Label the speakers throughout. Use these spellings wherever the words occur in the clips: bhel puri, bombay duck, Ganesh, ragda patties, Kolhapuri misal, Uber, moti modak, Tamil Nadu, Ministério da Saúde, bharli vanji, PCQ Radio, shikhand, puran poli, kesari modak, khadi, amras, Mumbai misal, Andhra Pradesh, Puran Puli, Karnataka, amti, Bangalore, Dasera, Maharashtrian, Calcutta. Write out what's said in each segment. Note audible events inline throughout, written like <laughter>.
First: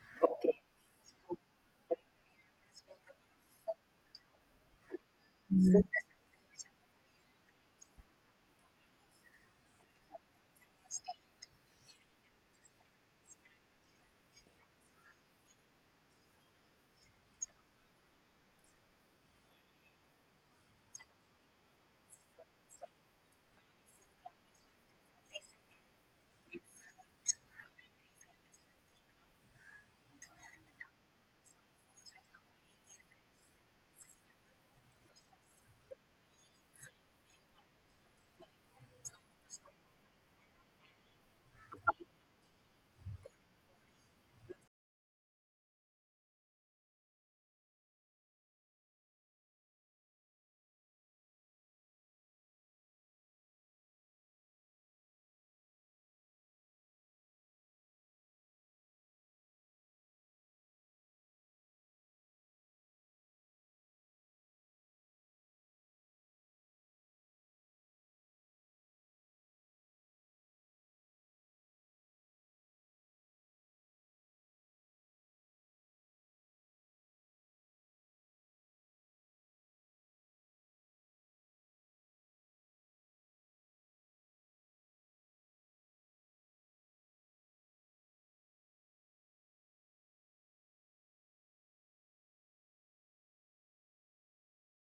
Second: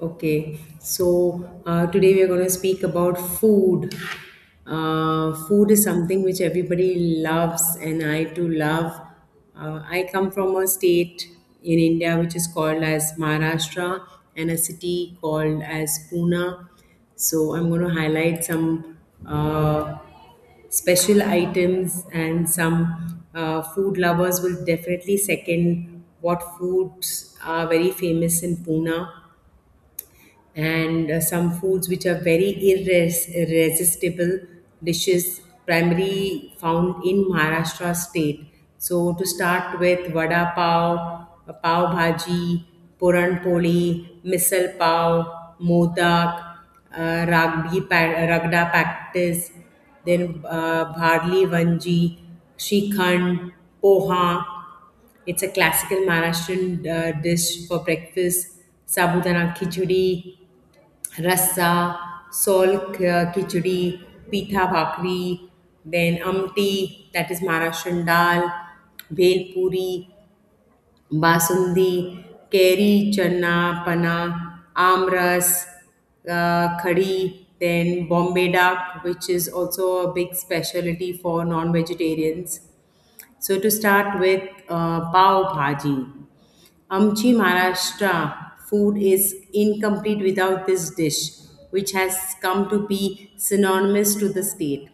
Speaker 1: Okay,
Speaker 2: Okay.
Speaker 1: so today we are going to speak about food. Food is something which everybody loves, and I too love. I come from a state in India which is called as Maharashtra and a city called as Pune. So I'm going to highlight some uh, special items and some food lovers will definitely second what foods are very famous in Pune and some foods which are very irresistible dishes primarily found in Maharashtra state. So to start with vada pav, pav bhaji, puran poli, misal pav, modak, ragda practice, then bharli vanji, shikhand, poha, it's a classical Maharashtrian dish for breakfast. Sabudana khichdi, रस्सा solk khichdi, pitha bhakri, then amti, that is maharashtrian dal, bhel puri, basundi, kairi chana pana, amras, khadi, then bombay duck, which is also a big specialty for non-vegetarians. So to start with, pav bhaji. Amchi Maharashtra food is incomplete without this dish, which has come to be synonymous to the state.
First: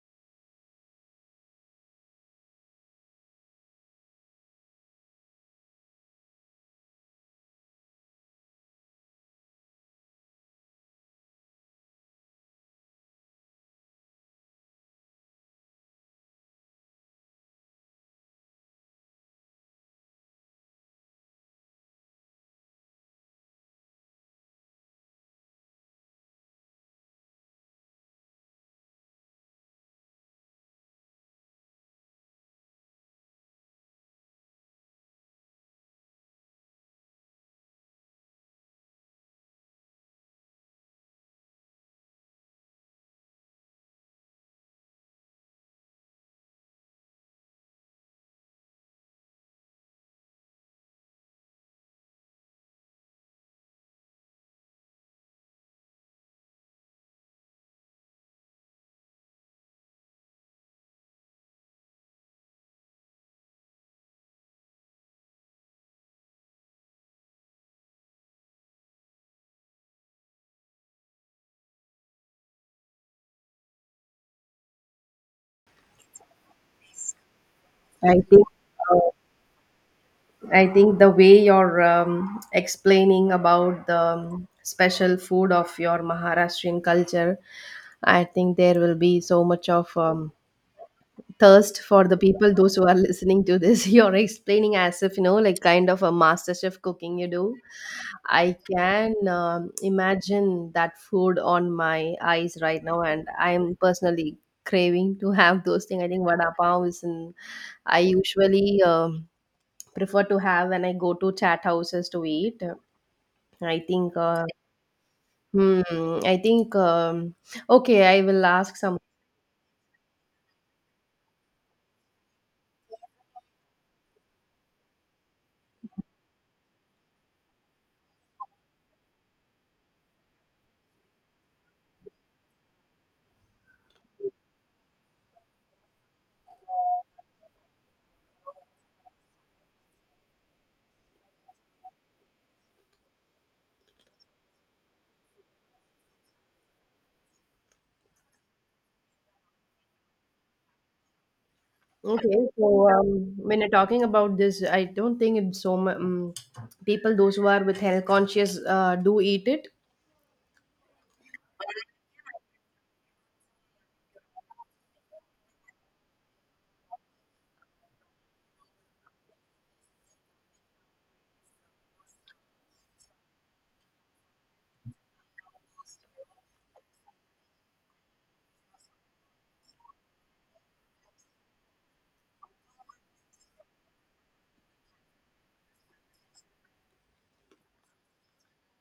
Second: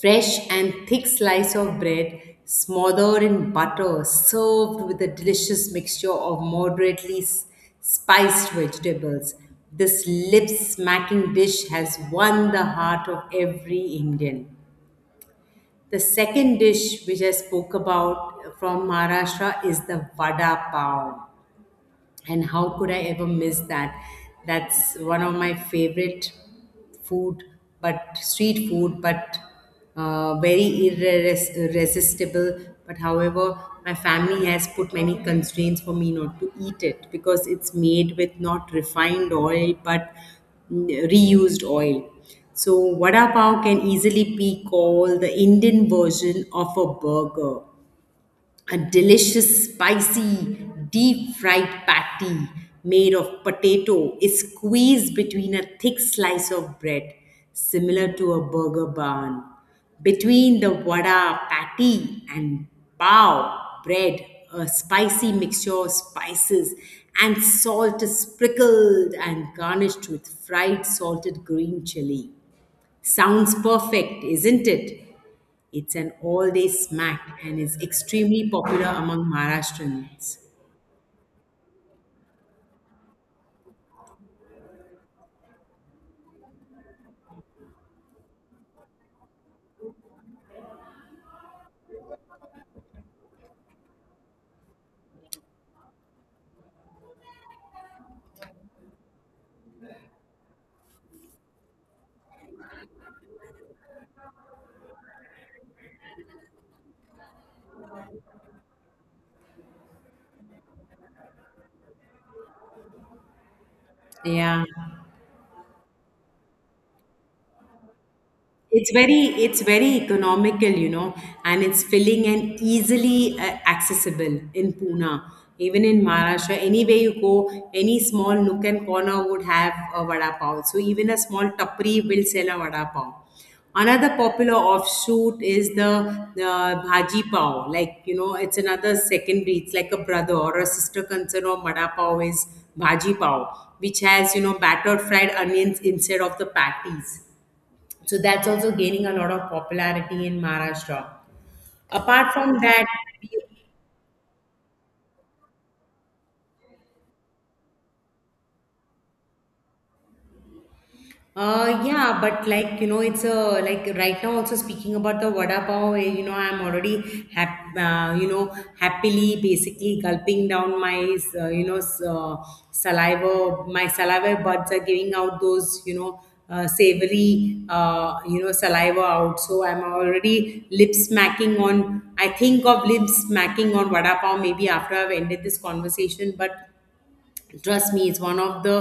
Speaker 1: Fresh and thick slice of bread smothered in butter, served with a delicious mixture of moderately spiced vegetables. This lip smacking dish has won the heart of every Indian. The second dish which I spoke about from Maharashtra is the vada pav, and how could I ever miss that? That's one of my favorite food, but street food, but very irresistible. But however, my family has put many constraints for me not to eat it because it's made with not refined oil but mm, reused oil. So vada pav can easily be called the Indian version of a burger. A delicious, spicy, deep fried patty made of potato is squeezed between a thick slice of bread, similar to a burger bun. Between the vada patty and bao bread, a spicy mixture of spices and salt is sprinkled and garnished with fried salted green chili. Sounds perfect, isn't it? It's an all day snack and is
Speaker 2: I think
Speaker 1: extremely popular
Speaker 2: uh,
Speaker 1: among Maharashtrians.
Speaker 2: I think the way you're explaining about the special food of your Maharashtrian culture, I think there will be so much of thirst for the people those who are listening to this <laughs> you're explaining as if you know like kind of a master chef cooking you do. I can imagine that food on my eyes right now, and I'm personally craving to have those things. I think vada pav is in, I usually prefer to have when I go to chat houses to eat. I think
Speaker 1: Yeah.
Speaker 2: Hmm, I think okay, I will ask
Speaker 1: it's
Speaker 2: some.
Speaker 1: very it's very economical, you know, and it's filling and easily accessible in Pune, even in Maharashtra. Anywhere you go, any small nook and corner would have a vada pav, so even a small tapri will sell a vada pav. Another popular offshoot is the bhaji pav, like you know, it's another secondary, it's like a brother or a sister concern of vada pav is bhaji pav, which has, you know, battered fried onions instead of the patties. So that's also gaining a lot of popularity in Maharashtra. Apart
Speaker 2: Okay,
Speaker 1: from that,
Speaker 2: so when you're talking about this, I don't think it's so much people those who are with health conscious do eat it.
Speaker 1: Yeah, but like you know, it's a, like, right now also speaking about the vada pav. You know, I'm already you know, happily basically gulping down my you know saliva. My saliva buds are giving out those, you know, savory, you know, saliva out. So I'm already lip smacking on. I think of lip smacking on vada pav maybe after I've ended this conversation. But trust me, it's one of the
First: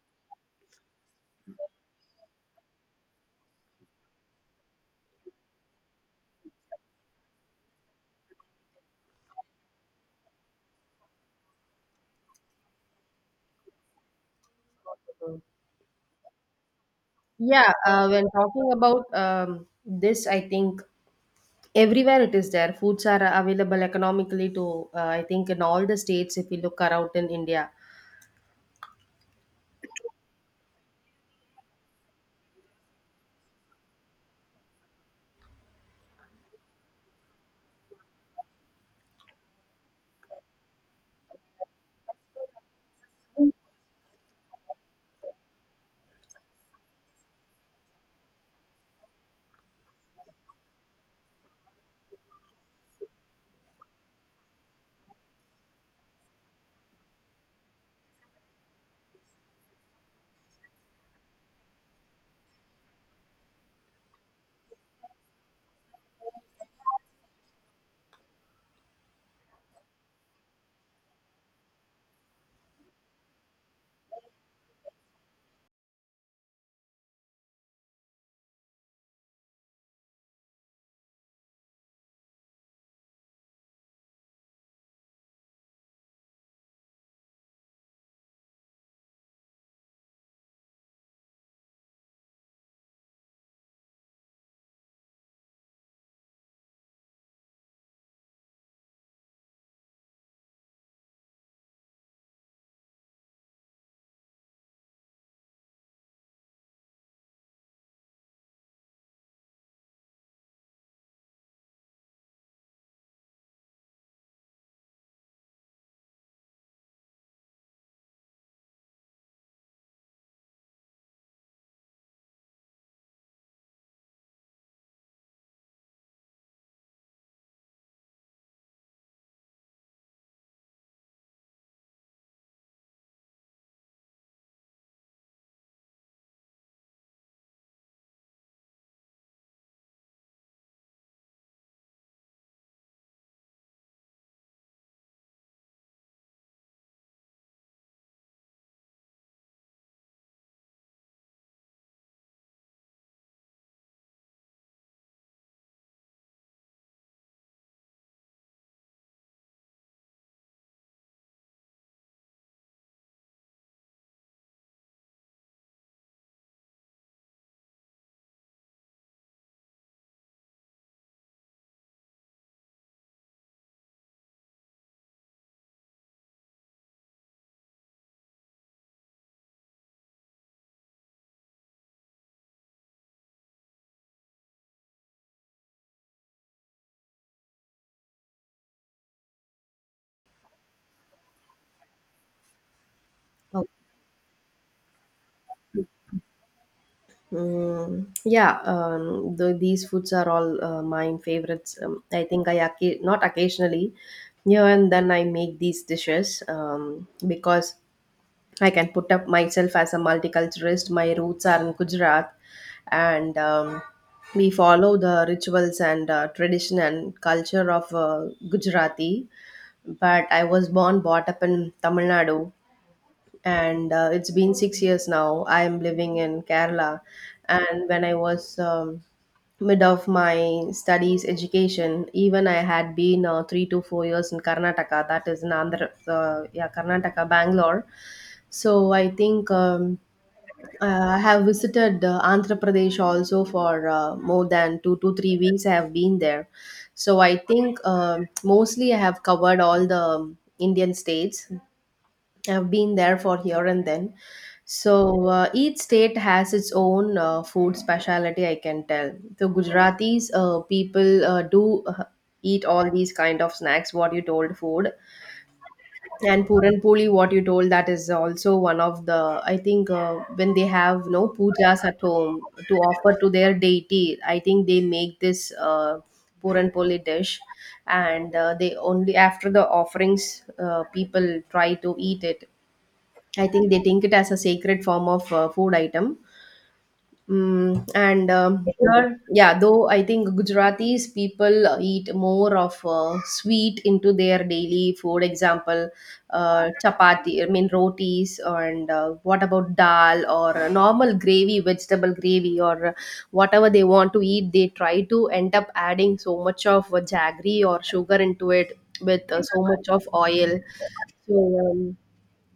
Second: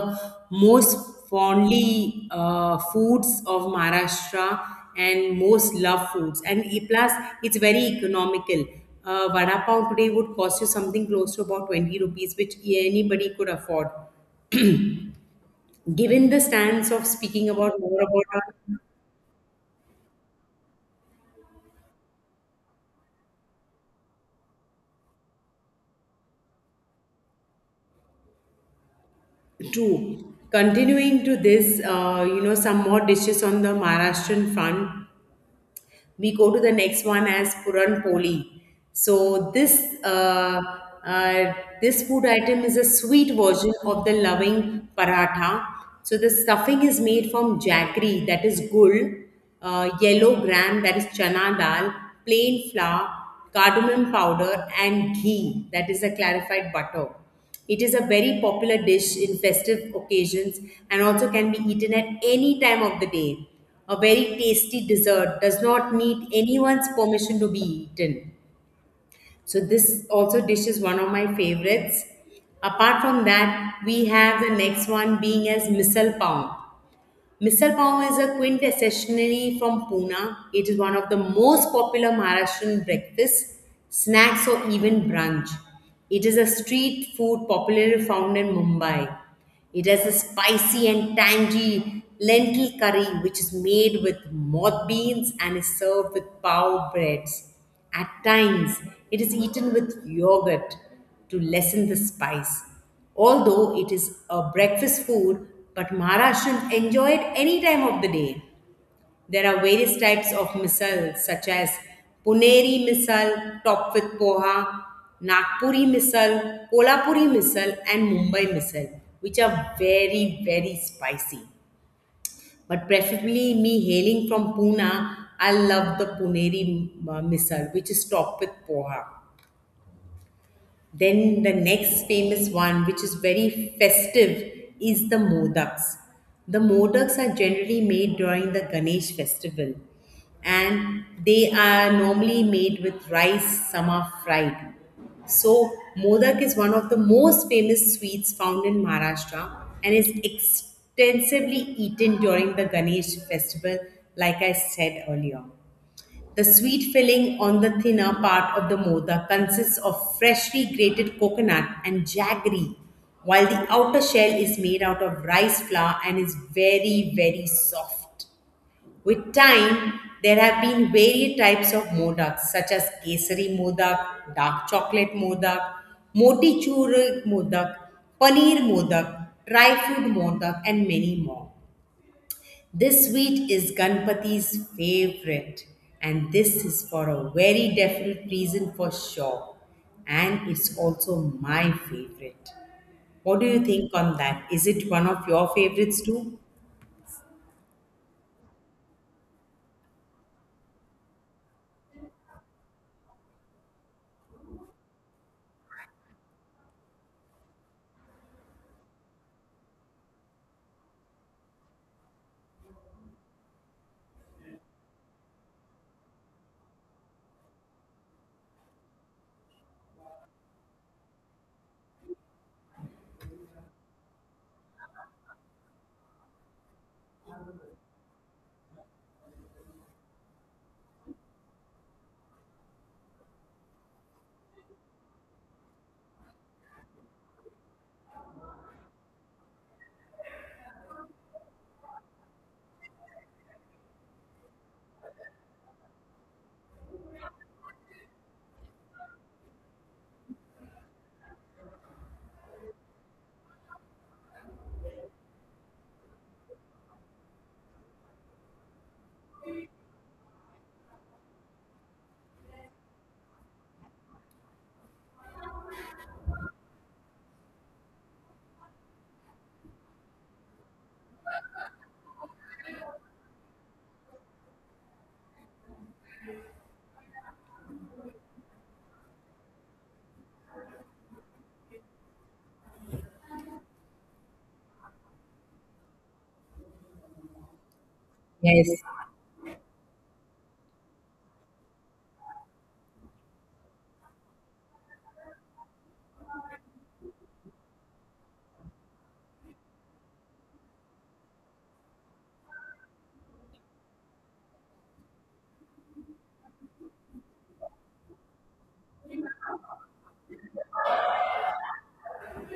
Speaker 1: most fondly foods of Maharashtra and most loved foods. And plus, it's very economical. Vada pav today would cost you something close to about 20 rupees, which anybody could afford. Given the stance of speaking
Speaker 2: Yeah,
Speaker 1: about more about
Speaker 2: when
Speaker 1: our
Speaker 2: talking about this, I think everywhere it is there. Foods are available economically to I think in all the states if you look around in India.
Speaker 1: true, continuing to this, you know, some more dishes on the Maharashtrian front. We go to the next one as puran poli. So this uh, uh, this food item is a sweet version of the loving paratha. So the stuffing is made from jaggery, that is gul, yellow gram, that is chana dal, plain flour, cardamom powder, and ghee, that is a clarified butter. It is a very popular dish in festive occasions and also can be eaten at any time of the day. A very tasty dessert does not need anyone's permission to be eaten. So this also dish is one of my favorites. Apart from that, we have the next one being as misal pav. Misal pav is a quintessentially from Pune. It is one of the most popular Maharashtrian breakfasts, snacks, or even brunch. It is a street food popularly found in Mumbai. It has a spicy and tangy lentil curry, which is made with moth beans and is served with pav breads. At times, it is eaten with yogurt to lessen the spice. Although it is a breakfast food, but Maharashtrians enjoy it any time of the day. There are various types of misal, such as Puneri misal, topped with poha, Nagpuri misal, Kolhapuri misal, and Mumbai misal, which are very, very spicy. But preferably, me hailing from Pune, I love the Puneri misal, which is topped with poha. Then the next famous one, which is very festive, is the modaks. The modaks are generally made during the Ganesh festival and they are normally made with rice, some are fried. So modak is one of the most famous sweets found in Maharashtra and is extensively eaten during the Ganesh festival, like I said earlier. The sweet filling on the thinner part of the mota consists of freshly grated coconut and jaggery, while the outer shell is made out of rice flour and is very, very soft. With time, there have been various types of modaks such as kesari modak, dark chocolate modak, moti modak, paneer modak, dry fruit modak, and many more. This sweet is Ganpati's favorite, and this is for a very definite reason for sure. And it's also my favorite. What do you
Speaker 2: Oh.
Speaker 1: think on that? Is it one of your favorites too?
Speaker 2: Yeah, the, these foods are all mine favorites. I think I not occasionally, yeah, and then I make these dishes because I can put up myself as a multiculturalist. My roots are in Gujarat, and we follow the rituals and tradition and culture of Gujarati. But I was born, brought up in Tamil Nadu, and it's been 6 years now. I am living in Kerala, and when I was mid of my studies education, even I had been 3 to 4 years in Karnataka, that is in Andhra, yeah, Karnataka, Bangalore. So I think I have visited Andhra Pradesh also for more than 2 to 3 weeks. I have been there. So I think mostly I have covered all the Indian states. I've been there for here and then. So each state has its own food specialty, I can tell. So Gujaratis, people do eat all these kind of snacks, what you told food. And Puran Puli, what you told, that is also one of the, I think, when they have no pujas at home to offer to their deity, I think they make this Puran Puli dish. And they only, after the offerings, people try to eat it. I think they think it as a sacred form of food item. And
Speaker 1: Yes.
Speaker 2: here, yeah, though I think Gujaratis people eat more of sweet into their daily food. Example, chapati, I mean rotis, and what about dal or normal gravy, vegetable gravy, or whatever they want to eat. They try to end up adding so much of jaggery or sugar into it with so much of oil. So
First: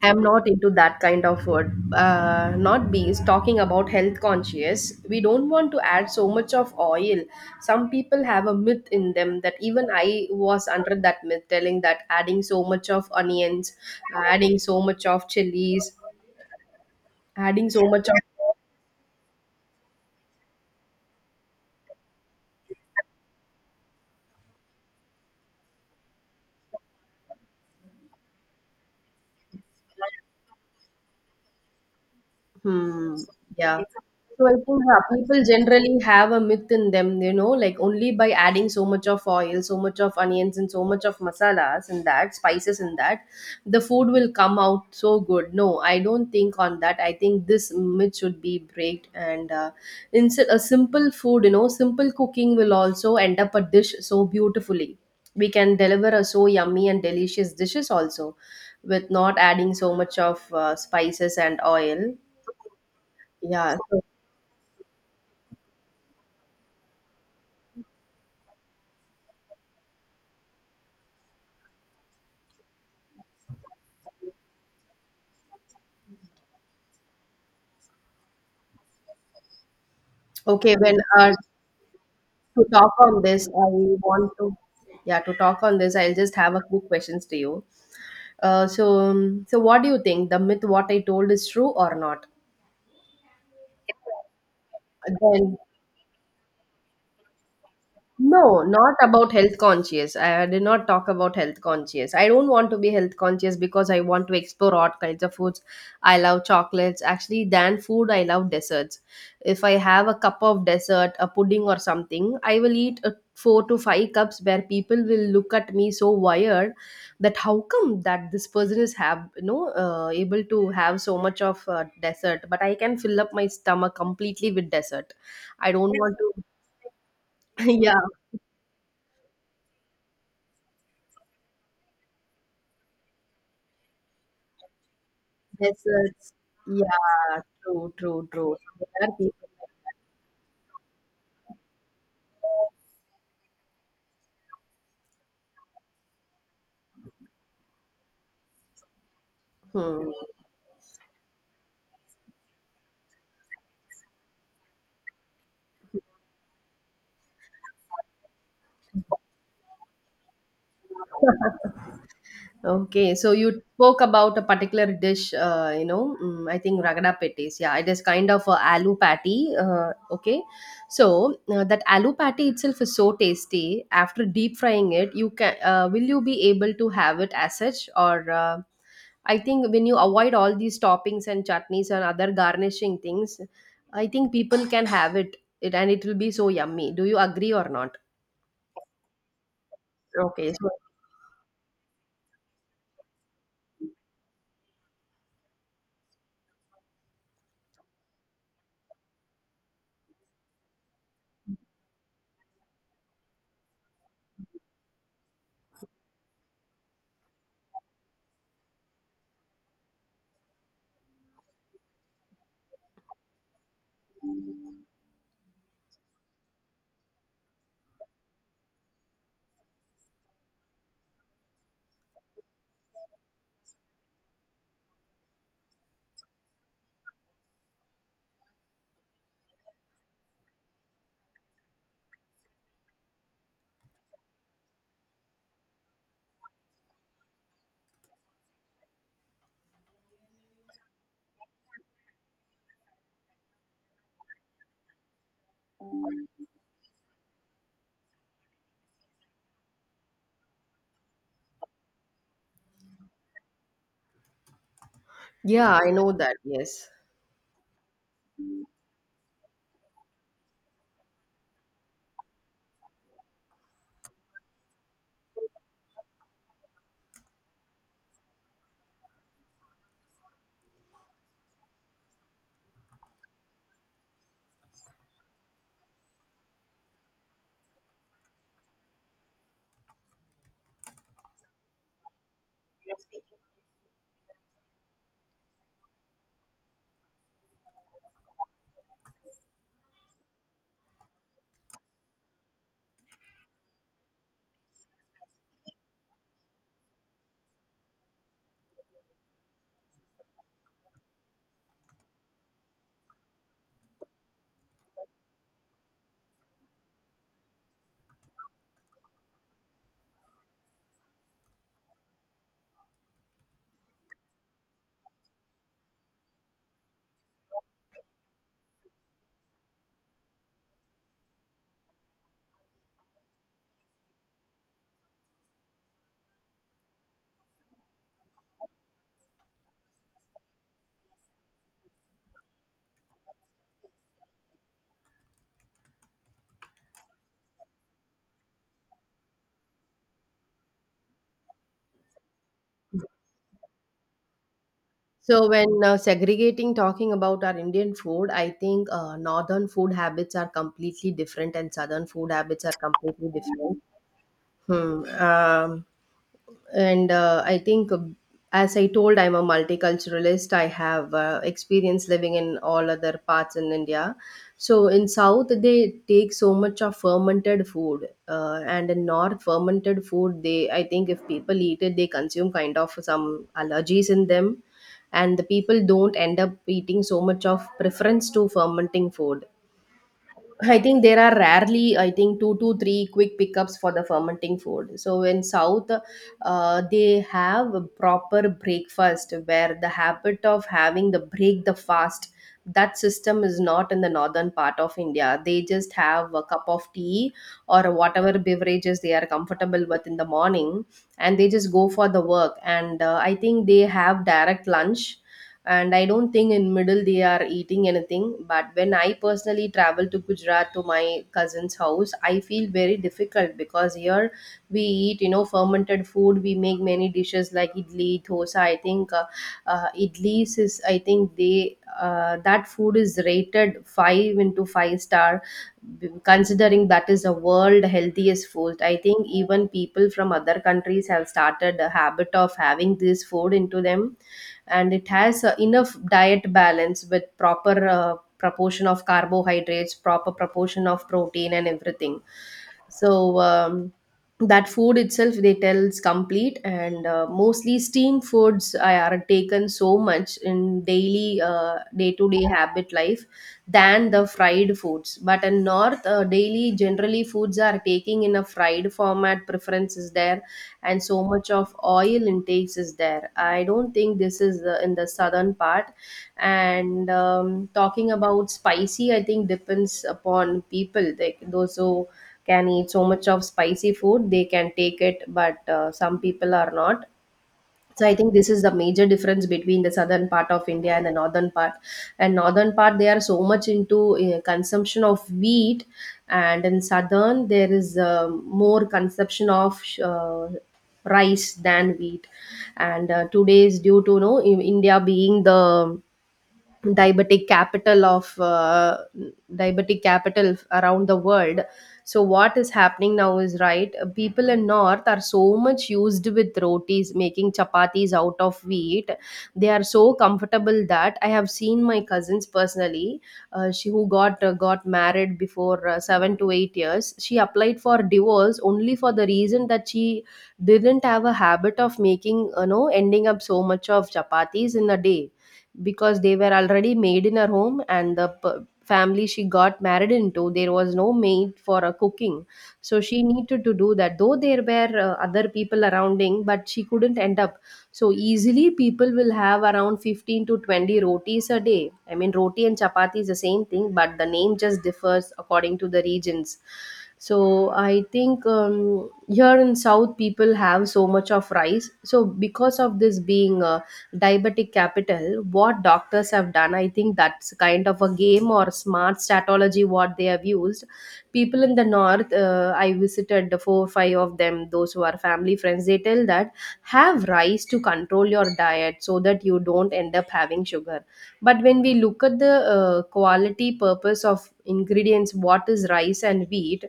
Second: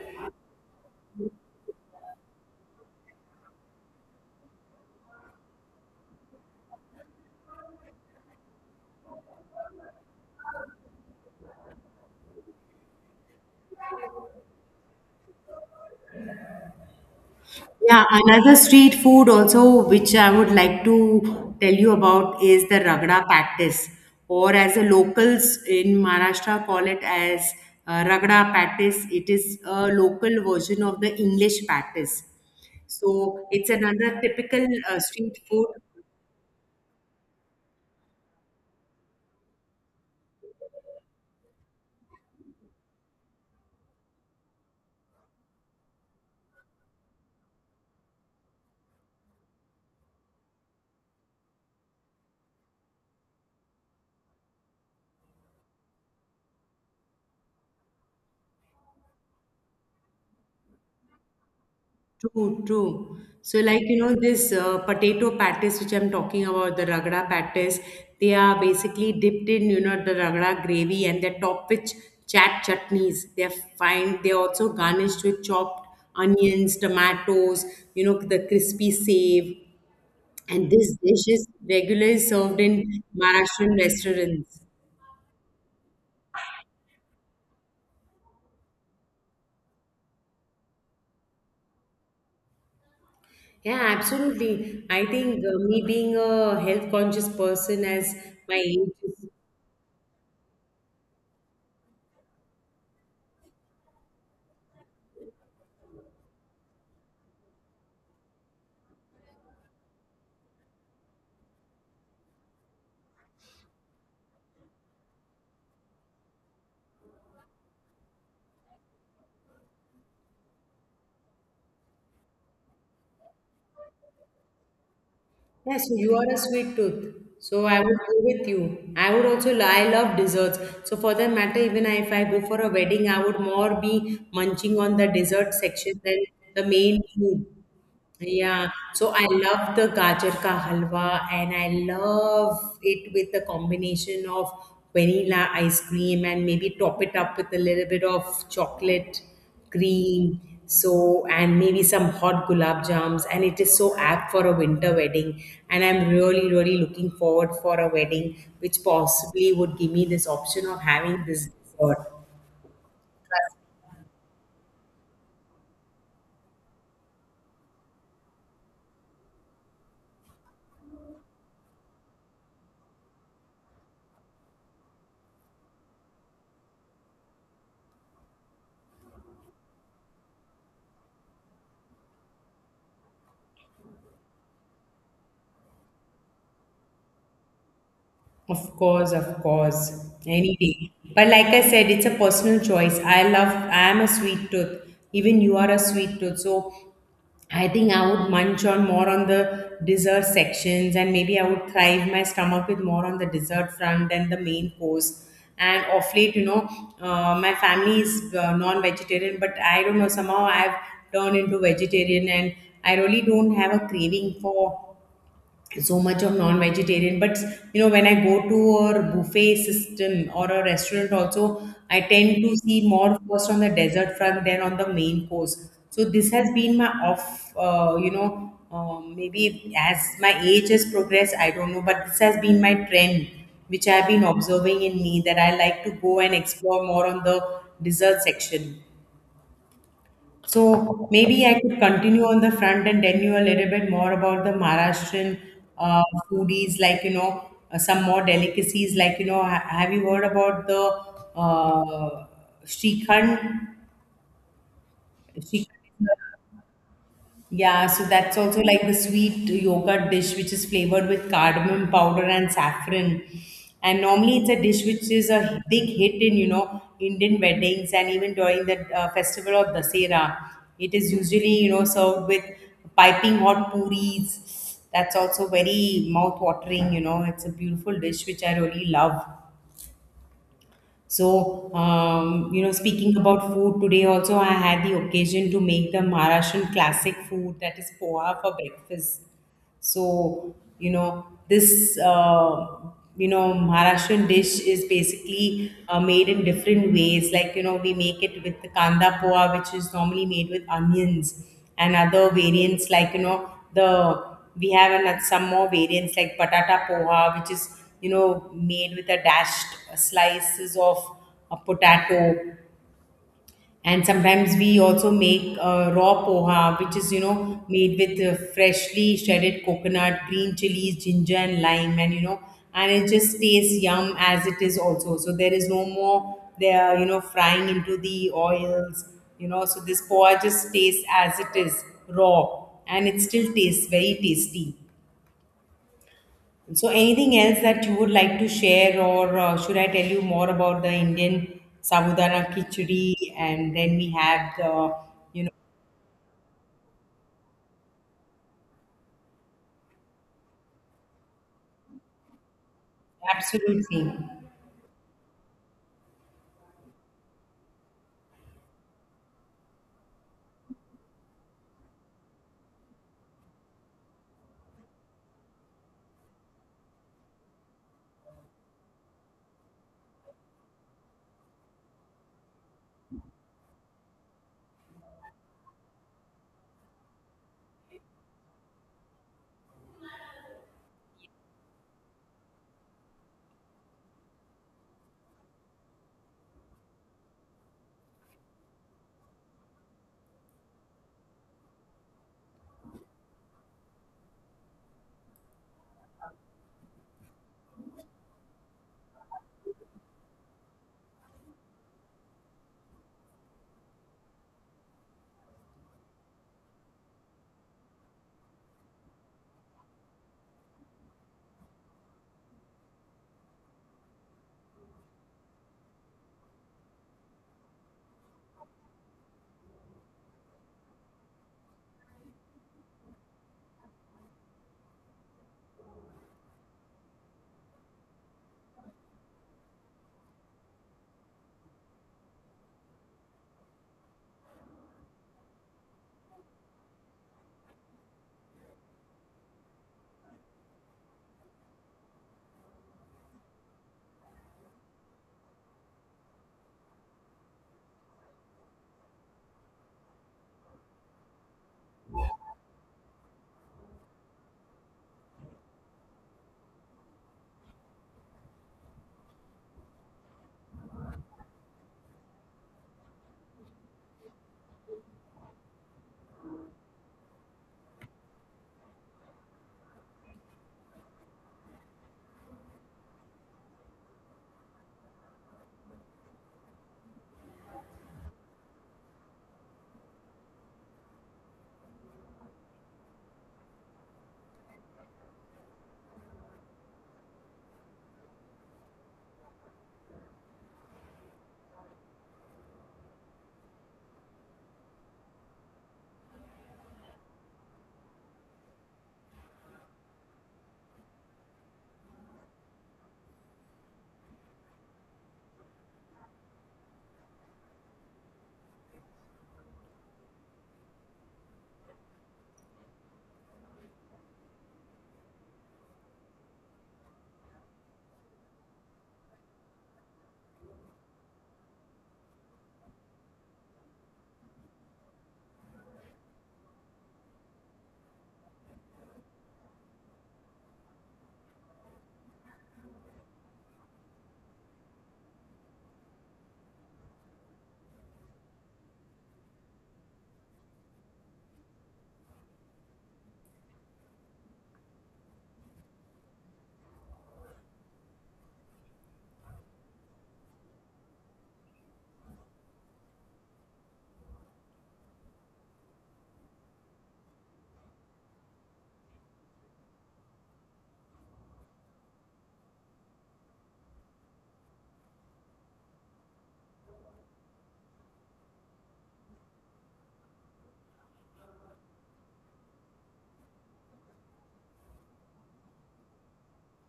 Speaker 2: I'm not into that kind of word. Not bees talking about health conscious. We don't want to add so much of oil. Some people have a myth in them that even I was under that myth, telling that adding so much of onions, adding so much of chilies, adding so
Speaker 1: Yeah,
Speaker 2: much of.
Speaker 1: another street food also, which I would like to tell you about, is the ragda patties, or as the locals in Maharashtra call it as ragda patties. It is a local version of the English patties.
Speaker 2: Hmm.
Speaker 1: So it's
Speaker 2: Yeah. It's-
Speaker 1: another
Speaker 2: So I
Speaker 1: typical
Speaker 2: think yeah,
Speaker 1: street
Speaker 2: people
Speaker 1: food.
Speaker 2: generally have a myth in them, you know, like only by adding so much of oil, so much of onions, and so much of masalas in that, spices in that, the food will come out so good. No, I don't think on that. I think this myth should be breaked. And a simple food, you know, simple cooking will also end up a dish so beautifully. We can deliver a so yummy and delicious dishes also with not adding so much of spices and oil.
Speaker 1: True, true. So,
Speaker 2: Yeah.
Speaker 1: like, you
Speaker 2: So,
Speaker 1: know, this potato patties, which I'm talking about, the ragda patties, they are basically dipped in, you know, the ragda gravy and they're topped with chat chutneys. They're fine. They're also garnished with chopped onions, tomatoes, you know, the crispy save. And
Speaker 2: okay. When
Speaker 1: this dish is regularly served
Speaker 2: to talk
Speaker 1: in
Speaker 2: on this, I
Speaker 1: Maharashtrian
Speaker 2: want to.
Speaker 1: restaurants.
Speaker 2: Yeah, to talk on this, I'll just have a quick questions to you. So, so what do you think? The myth what I told is true or not?
Speaker 1: Yeah, absolutely. I think
Speaker 2: Then
Speaker 1: me being a health conscious person as my
Speaker 2: no,
Speaker 1: age
Speaker 2: not
Speaker 1: is.
Speaker 2: about health conscious. I did not talk about health conscious. I don't want to be health conscious because I want to explore all kinds of foods. I love chocolates. Actually, than food, I love desserts. If I have a cup of dessert, a pudding or something, I will eat a four to five cups where people will look at me so wired that how come that this person is have you know able to have so much of dessert, but I can fill up my stomach completely with dessert. I
Speaker 1: Yeah,
Speaker 2: don't
Speaker 1: so
Speaker 2: want
Speaker 1: you are a
Speaker 2: to. <laughs>
Speaker 1: sweet tooth. So I would
Speaker 2: Yeah,
Speaker 1: go with you. I would also I love desserts. So for that matter, even if I go for a wedding, I would more be munching on the dessert section than
Speaker 2: deserts.
Speaker 1: the main
Speaker 2: Yeah,
Speaker 1: food.
Speaker 2: true, true, true.
Speaker 1: Yeah,
Speaker 2: So there
Speaker 1: so
Speaker 2: are
Speaker 1: I
Speaker 2: people.
Speaker 1: love the gajar ka halwa and I love it with the combination of vanilla ice cream and maybe top it up with a little bit of chocolate
Speaker 2: Hmm.
Speaker 1: cream. So, and maybe some hot gulab jams, and it is so apt for a winter wedding. And I'm really, really looking forward for a wedding which possibly would give me this option of having this dessert.
Speaker 2: Okay, so you spoke about a particular dish, you know, I think ragda patties. Yeah, it is kind of a aloo patty. Okay, so that aloo patty itself is so tasty. After deep frying it, you can will you be able to have it as such, or I think when you avoid all these toppings and chutneys and other garnishing things, I think people can have it and it will be so yummy. Do you agree or not?
Speaker 1: Of course,
Speaker 2: Okay,
Speaker 1: any
Speaker 2: so
Speaker 1: day. But like I said, it's a personal choice. I love, I am a sweet tooth. Even you are a sweet tooth. So I think I would munch on more on the dessert sections and maybe I would thrive my stomach with more on the dessert front than the main course. And of late, you know, my family is non vegetarian, but I don't know, somehow I've turned into vegetarian and I really don't have a craving for so much of non-vegetarian. But you know, when I go to a buffet system or a restaurant also, I tend to see more first on the dessert front than on the main course. So this has been my off, you know, maybe as my age has progressed, I don't know, but this has been my trend which I've been observing in me, that I like to go and explore more on the dessert section. So maybe I could continue on the front and tell you a little bit more about the Maharashtrian uh, foodies, like you know, some more delicacies. Like you know, have you heard about the shrikhand?
Speaker 2: yeah, I
Speaker 1: Shrikhand,
Speaker 2: know that. Yes.
Speaker 1: yeah, so that's also like the sweet yogurt dish, which is flavored with cardamom powder and saffron. And normally, it's a dish which is a big hit in, you know, Indian weddings and even during the festival of Dasera. It is usually, you know, served with piping hot puris. That's also very mouth watering. You know, it's a beautiful dish which I really love. So, you know, speaking about food today, also I had the occasion to make the Maharashtrian classic food, that is poha for breakfast. So, you know, this, you know, Maharashtrian dish is basically made in different ways. Like, we make it with the kanda poa, which is normally made with onions and other variants like, we have another, some more variants like patata poha, which is, made with a dashed slices of a potato. And sometimes we also make raw poha, which is made with freshly shredded coconut, green chilies, ginger and lime. And and it just tastes yum as it is also, so there is no more there, frying into the oils. So this poha just tastes as it is raw, and it still tastes very tasty. So, anything else that you would like to share, or should I tell you more about the Indian sabudana khichdi? And then we have the, you
Speaker 2: So
Speaker 1: know,
Speaker 2: when segregating talking about our Indian food, I think northern food habits are completely different and southern food habits are completely different.
Speaker 1: absolutely,
Speaker 2: Hmm. And I think as I told, I'm a multiculturalist. I have experience living in all other parts in India. So in south they take so much of fermented food, and in north fermented food, they, I think if people eat it, they consume kind of some allergies in them, and the people don't end up eating so much of preference to fermenting food. I think there are rarely, I think, two to three quick pickups for the fermenting food. So in South, they have a proper breakfast where the habit of having the break the fast, that system is not in the northern part of India. They just have a cup of tea or whatever beverages they are comfortable with in the morning, and they just go for the work. And I think they have direct lunch, and I don't think in middle they are eating anything. But when I personally travel to Gujarat to my cousin's house, I feel very difficult because here we eat, you know, fermented food. We make many dishes like idli dosa. I think Idlis is, I think they, that food is rated 5 into 5 star, considering that is a world healthiest food. I think even people from other countries have started a habit of having this food into them, and it has enough diet balance with proper proportion of carbohydrates, proper proportion of protein and everything. So that food itself they tell is complete, and mostly steam foods are taken so much in daily day-to-day habit life than the fried foods. But in north, daily generally foods are taking in a fried format, preference is there, and so much of oil intakes is there. I don't think this is the, in the southern part. And talking about spicy, I think depends upon people like those who can eat so much of spicy food, they can take it, but some people are not. So I think this is the major difference between the southern part of India and the northern part. And northern part they are so much into consumption of wheat, and in southern there is more consumption of rice than wheat. And today, due to, you know, India being the diabetic capital of diabetic capital around the world, so what is happening now is right, people in north are so much used with rotis, making chapatis out of wheat. They are so comfortable that I have seen my cousins personally. She who got married before 7 to 8 years, she applied for divorce only for the reason that she didn't have a habit of making, you know, ending up so much of chapatis in a day, because they were already made in her home, and the family she got married into, there was no maid for a cooking. So she needed to do that, though there were other people surrounding, but she couldn't end up. So easily people will have around 15 to 20 rotis a day. I mean roti and chapati is the same thing, but the name just differs according to the regions. So I think here in south people have so much of rice. So because of this being diabetic capital, what doctors have done, I think that's kind of a game or smart statology what they have used. People in the north, I visited the four or five of them those who are family friends, they tell that have rice to control your Diet so that you don't end up having sugar. But when we look at the quality purpose of ingredients, what is rice and wheat?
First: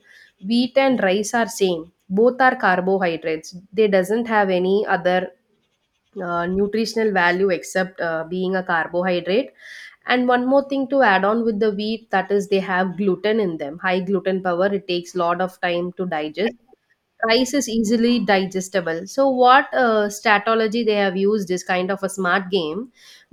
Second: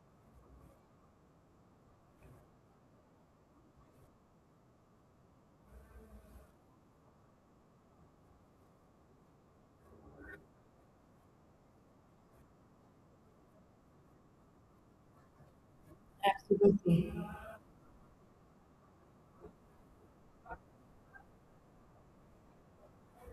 Speaker 2: Wheat and rice are same, both are carbohydrates. They doesn't have any other nutritional value except being a carbohydrate. And one more thing to add on with the wheat, that is they have gluten in them, high gluten power, it takes lot of time to digest.
Speaker 1: absolutely
Speaker 2: Rice is easily digestible, so what strategy they have used is kind of a smart game.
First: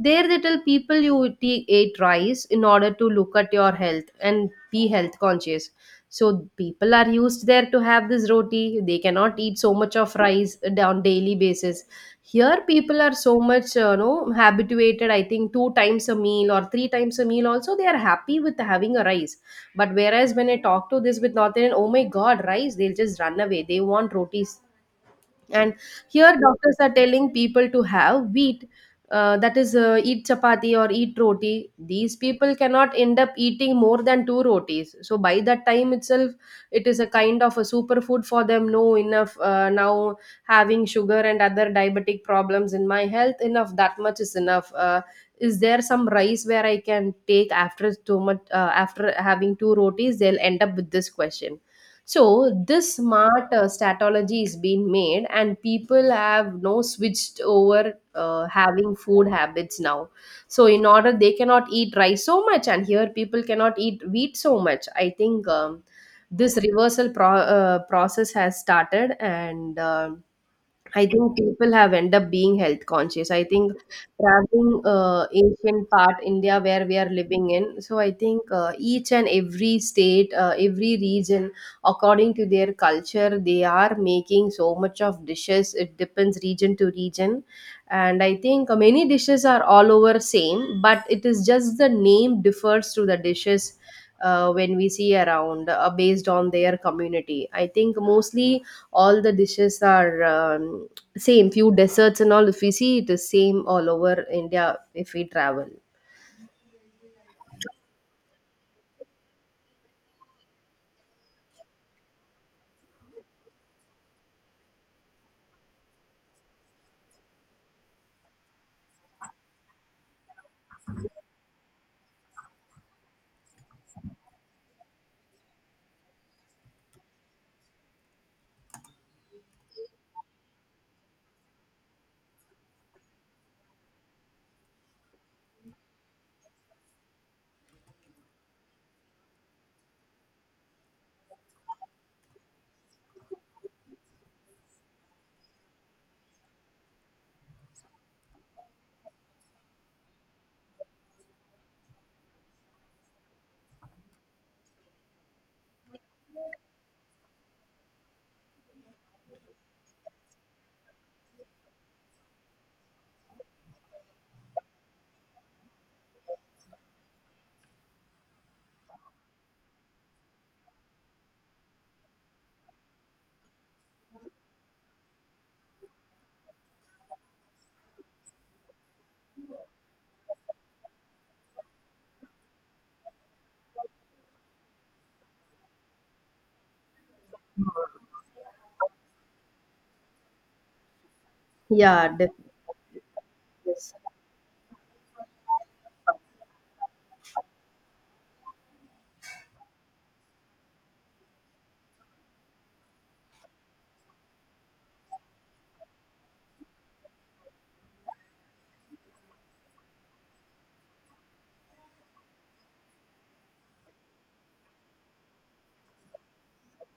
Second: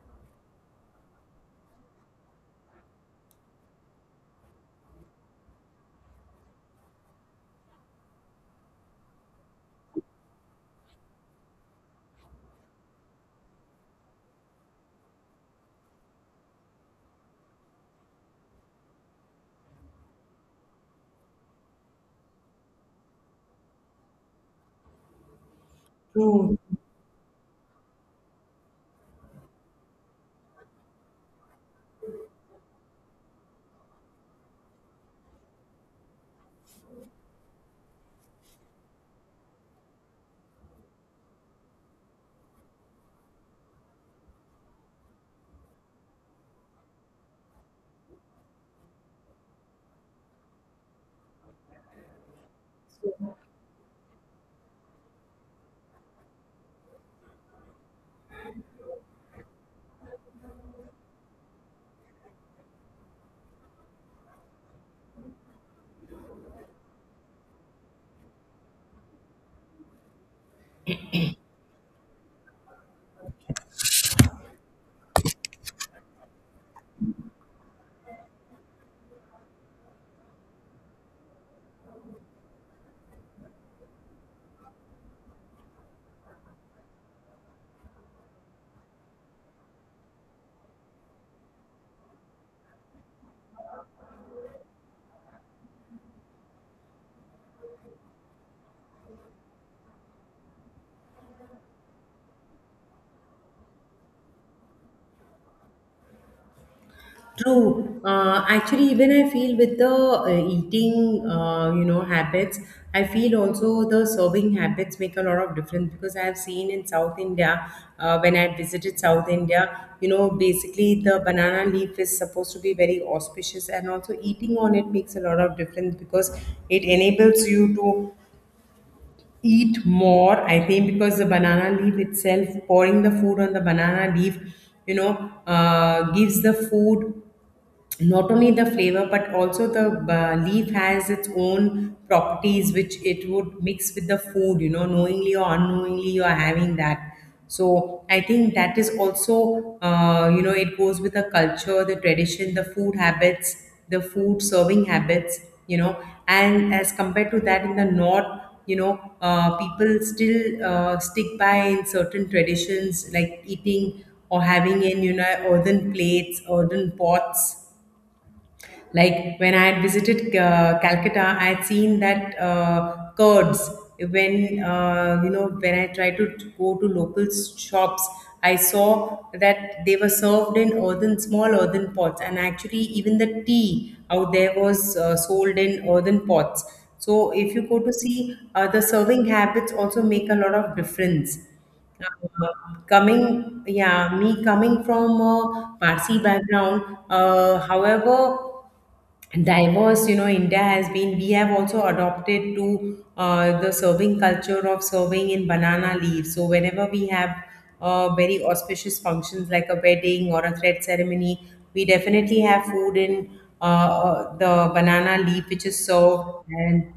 Speaker 2: There they tell people ate rice in order to look at your health and be health conscious. So people are used there to have this roti, they cannot eat so much of rice on daily basis. Here people are so much habituated, I think two times a meal or three times a meal also they are happy with having a rice. But whereas when I talk to this with North Indian, oh my God, rice, they'll just run away. They want rotis. And here
Speaker 1: true.
Speaker 2: doctors are telling people to have wheat, that is eat chapati or eat roti. These people cannot end up eating more than two rotis, so by that time itself it is a kind of a superfood for them. No, enough now, having sugar and other diabetic problems in my health, enough, that much is enough. Is there some rice where I can take after too much, after having two rotis? They'll end up with this question. So this smart strategy is being made, and people have now switched over having food habits now. So in order they cannot eat rice so much, and here people cannot eat wheat so much. I think this reversal process has started, and I think people have end up being health conscious. I think traveling ancient part India where we are living in. So I think each and every state, every region, according to their culture, they are making so much of dishes. It depends region to region, and I think many dishes are all over same, but it is just the name differs to the dishes. When we see around based on their community, I think mostly all the dishes are same. Few desserts and all, if we see, it is same all over India if we travel.
Speaker 1: True. Actually, even I feel with the eating, habits, I feel also the serving habits make a lot of difference, because I have seen in South India, when I visited South India, basically the banana leaf is supposed to be very auspicious, and also eating on it makes a lot of difference because it enables you to eat more. I think because the banana leaf itself, pouring the food on the banana leaf, gives the food not only the flavor but also the leaf has its own properties, which it would mix with the food. Knowingly or unknowingly, you are having that. So I think that is also, it goes with the culture, the tradition, the food habits, the food serving habits, you know and as compared to that in the north, people still stick by in certain traditions like eating or having in, earthen plates, earthen pots. Like, when I had visited Calcutta, I had seen that curds, when, when I tried to go to local shops, I saw that they were served in earthen, small earthen pots. And actually even the tea out there was sold in earthen pots. So if you go to see, the serving habits also make a lot of difference.
Speaker 2: Yeah, definitely.
Speaker 1: Uh,
Speaker 2: Yes.
Speaker 1: yeah, me coming from a Parsi background, however diverse India has been, we have also adopted to the serving culture of serving in banana leaves. So whenever we have very auspicious functions like a wedding or a thread ceremony, we definitely have food in the banana leaf, which is served. and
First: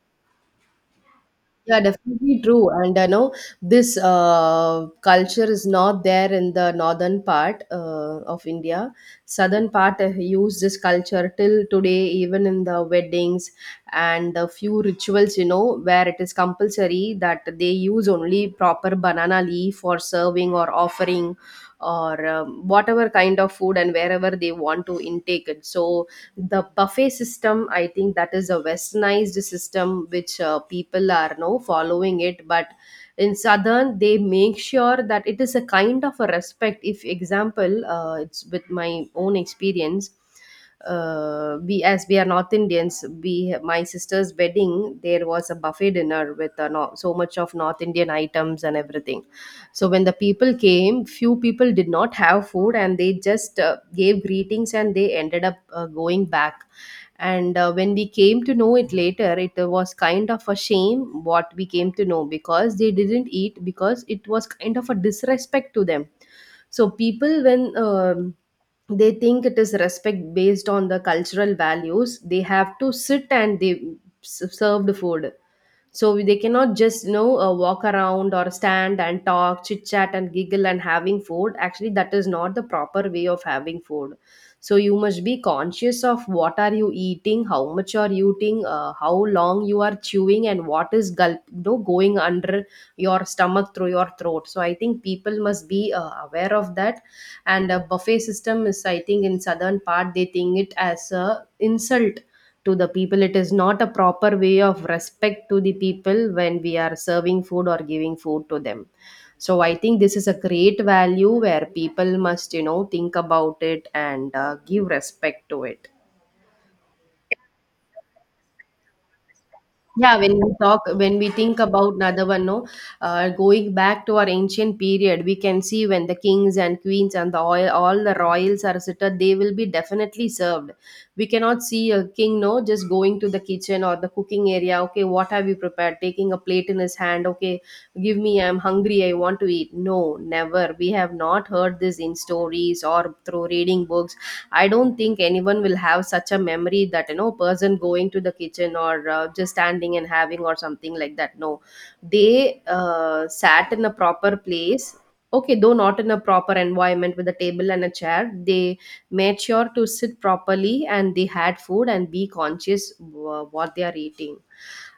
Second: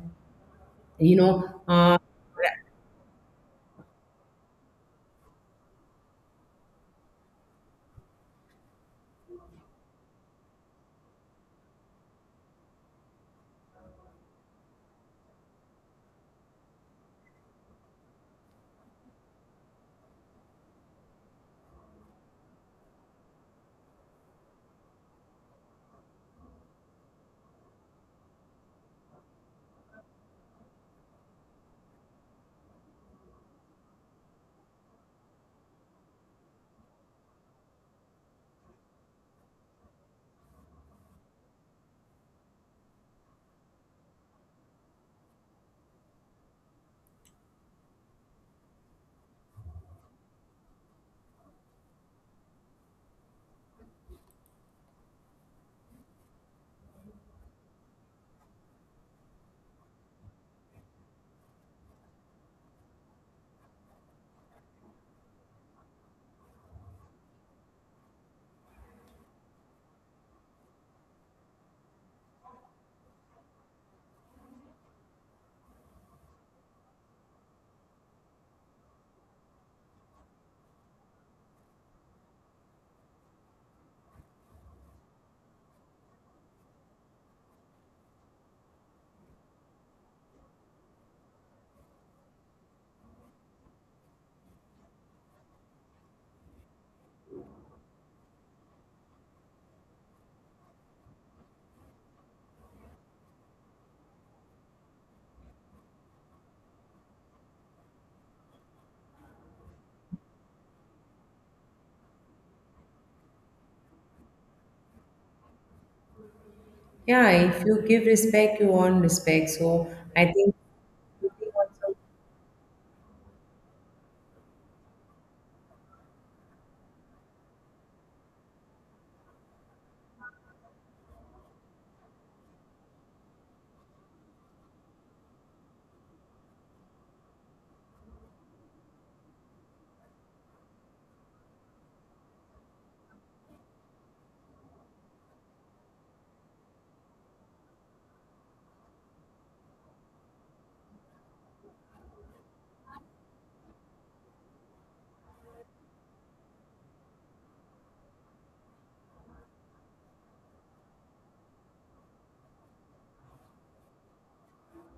Speaker 1: you know
Speaker 2: Yeah,
Speaker 1: uh,
Speaker 2: definitely true. And I know this culture is not there in the northern part of India. Southern part use this culture till today, even in the weddings and a few rituals, you know, where it is compulsory that they use only proper banana leaf for serving or offering or whatever kind of food and wherever they want to intake it. So, the buffet system, I think that is a westernized system which people are now following it. But in southern they make sure that it is a kind of a respect. If example, it's with my own experience, we as we are North Indians, we, my sister's wedding, there was a buffet dinner with no, so much of North Indian items and everything. So when the people came, few people did not have food and they just gave greetings and they ended up going back. And when we came to know it later, it was kind of a shame what we came to know, because they didn't eat because it was kind of a disrespect to them. So people, when they think it is respect based on the cultural values, they have to sit and they serve the food. So they cannot just, you know, walk around or stand and talk, chit chat and giggle and having food. Actually that is not the proper way of having food. So you must be conscious of what are you eating, how much are you eating, how long you are chewing and what is gulp, you know, going under your stomach through your throat. So I think people must be aware of that. And a buffet system is, I think in southern part they think it as a insult to the people. It is not a proper way of respect to the people when we are serving food or giving food to them. So I think this is a great value where people must, you know, think about it and give respect to it.
Speaker 1: yeah, if you give respect, you earn respect. So
Speaker 2: Yeah,
Speaker 1: I
Speaker 2: when we
Speaker 1: think
Speaker 2: talk, when we think about another one, no, going back to our ancient period, we can see when the kings and queens and the oil, all the royals are seated, they will be definitely served. We cannot see a king, no, just going to the kitchen or the cooking area. Okay, what have you prepared? Taking a plate in his hand. Okay, give me, I'm hungry, I want to eat. No, never. We have not heard this in stories or through reading books. I don't think anyone will have such a memory that, you know, person going to the kitchen or just standing and having or something like that. No, they sat in a proper place. Okay, though not in a proper environment with a table and a chair, they made sure to sit properly and they had food and be conscious what they are eating.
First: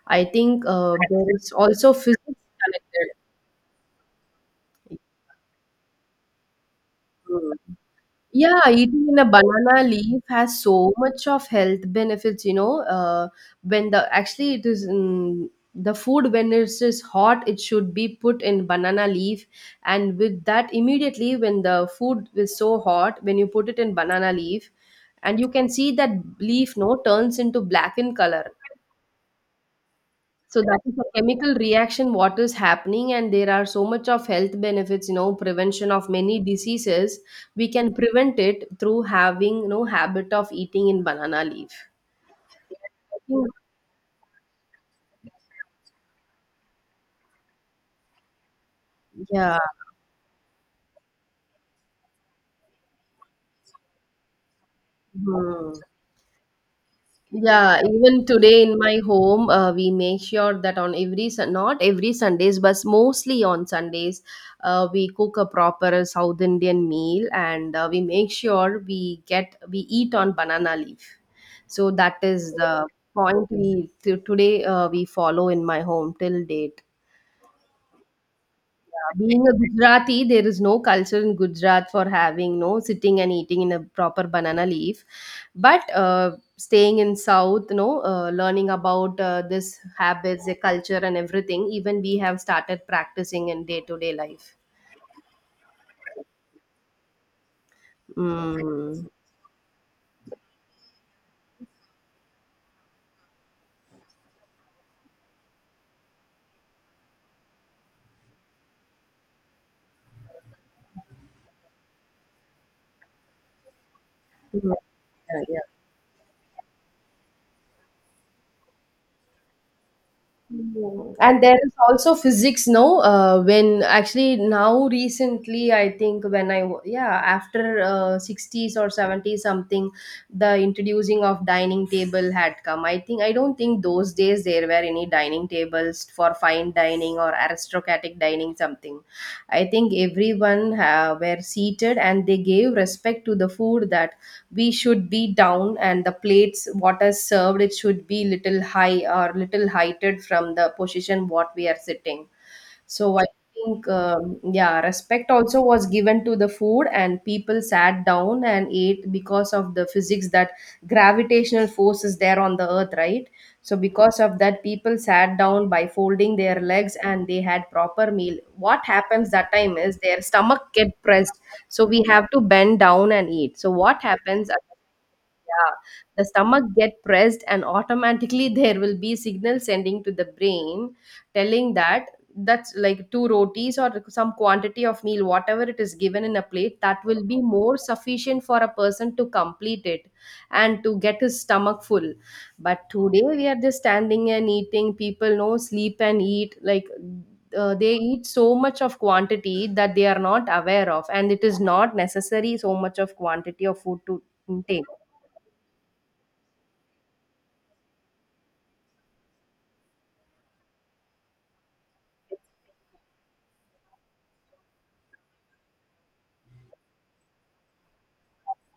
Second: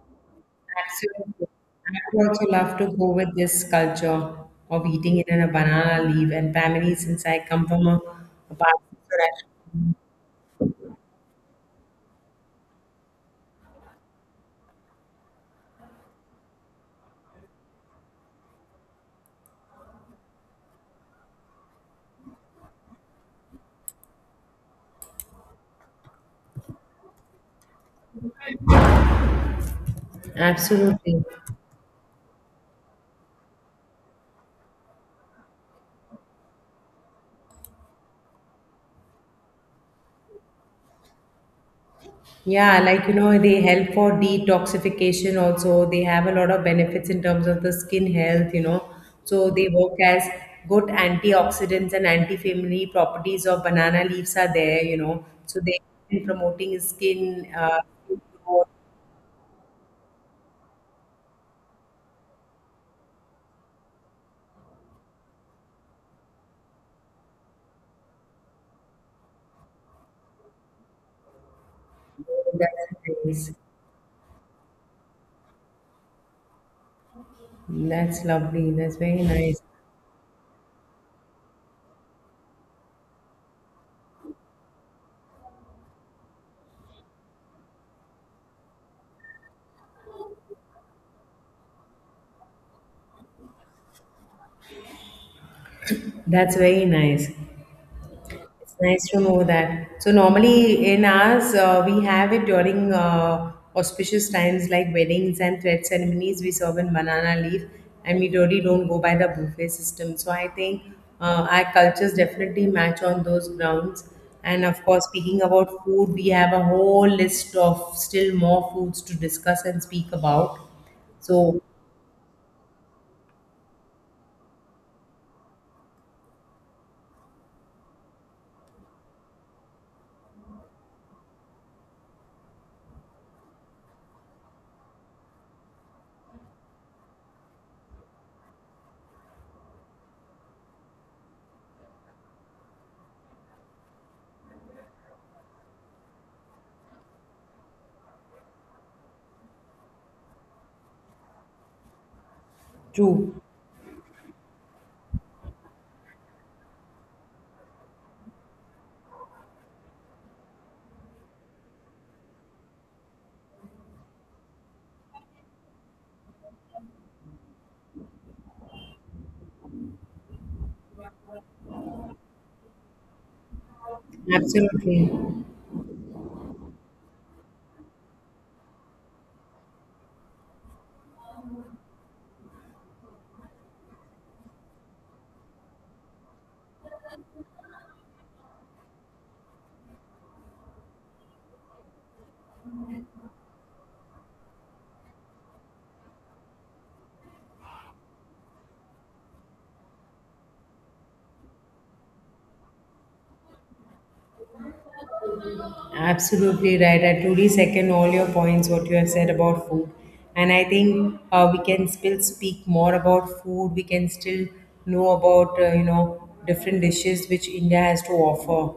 Speaker 2: I think there
Speaker 1: absolutely.
Speaker 2: is also
Speaker 1: I
Speaker 2: physics
Speaker 1: would also love to go
Speaker 2: connected.
Speaker 1: with this culture of eating it in a banana leaf and family, since I
Speaker 2: Mm.
Speaker 1: come from a
Speaker 2: Yeah,
Speaker 1: part of
Speaker 2: eating in a
Speaker 1: Maharashtra.
Speaker 2: banana leaf has so much of health benefits, you know. When the actually it is mm, the food when it's hot, it should be put in banana leaf, and with that immediately when the food is so hot, when you put it in banana leaf, and you can see that leaf no turns into black in color. So that is a
Speaker 1: Absolutely.
Speaker 2: chemical reaction what is happening, and there are so much of health benefits, you know, prevention of many diseases. We can prevent it through having, you know, habit of eating in banana leaf.
Speaker 1: Yeah, like
Speaker 2: I think-
Speaker 1: they help for detoxification also. They have a lot of benefits in terms of the skin health, So
Speaker 2: Yeah.
Speaker 1: they work as good antioxidants, and anti-family properties of banana leaves are there, So
Speaker 2: Hmm.
Speaker 1: they, in promoting skin
Speaker 2: Yeah,
Speaker 1: skin
Speaker 2: even today
Speaker 1: growth,
Speaker 2: in my home, we make sure that on every not every Sundays, but mostly on Sundays, we cook a proper South Indian meal, and we make sure we eat on banana leaf. So that is
Speaker 1: all that
Speaker 2: the point
Speaker 1: things.
Speaker 2: we to today we follow in my home till date.
Speaker 1: That's lovely. That's very
Speaker 2: Being a
Speaker 1: nice.
Speaker 2: Gujarati, there is no culture in Gujarat for having no sitting and eating in a proper banana leaf. But staying in South, you know, learning about this habits, the culture, and everything, even we have started practicing in day to day life.
Speaker 1: That's very nice. It's nice
Speaker 2: Mm.
Speaker 1: to know that. So normally in ours, we have it during auspicious times like weddings and thread ceremonies. We serve in banana leaf, and we really don't go by the buffet system. So I think our cultures definitely match on those grounds.
Speaker 2: Yeah,
Speaker 1: And of course, speaking
Speaker 2: yeah.
Speaker 1: about food, we have a whole list of still more foods to discuss and speak about.
Speaker 2: Mm. And there
Speaker 1: So
Speaker 2: is also physics, no? When actually now recently, I think when yeah, after 60s or 70s something, the introducing of dining table had come. I think I don't think those days there were any dining tables for fine dining or aristocratic dining something. I think everyone were seated and they gave respect to the food, that we should be down and the plates what is served it should be little high or little heighted from the position what we are sitting. So I
Speaker 1: true,
Speaker 2: think, yeah, respect also was given to the food, and people sat down and ate because of the physics that gravitational force is there on the earth, right? So because of that, people sat down by folding their legs and they had proper meal. What happens that time is their stomach get pressed, so we have to bend down and eat. So what happens at,
Speaker 1: absolutely.
Speaker 2: yeah, the stomach get pressed and automatically there will be signal sending to the brain telling that that's like two rotis or some quantity of meal whatever it is given in a plate that will be more sufficient for a person to complete it and to get his stomach full. But today we are just standing and eating, people no sleep and eat like, they eat so much of quantity that they are not aware of, and it is not necessary so much of quantity of food to intake.
Speaker 1: Absolutely right. I truly second all your points, what you have said about food. And I think we can still speak more about food. We can still know about, different dishes which India has to offer.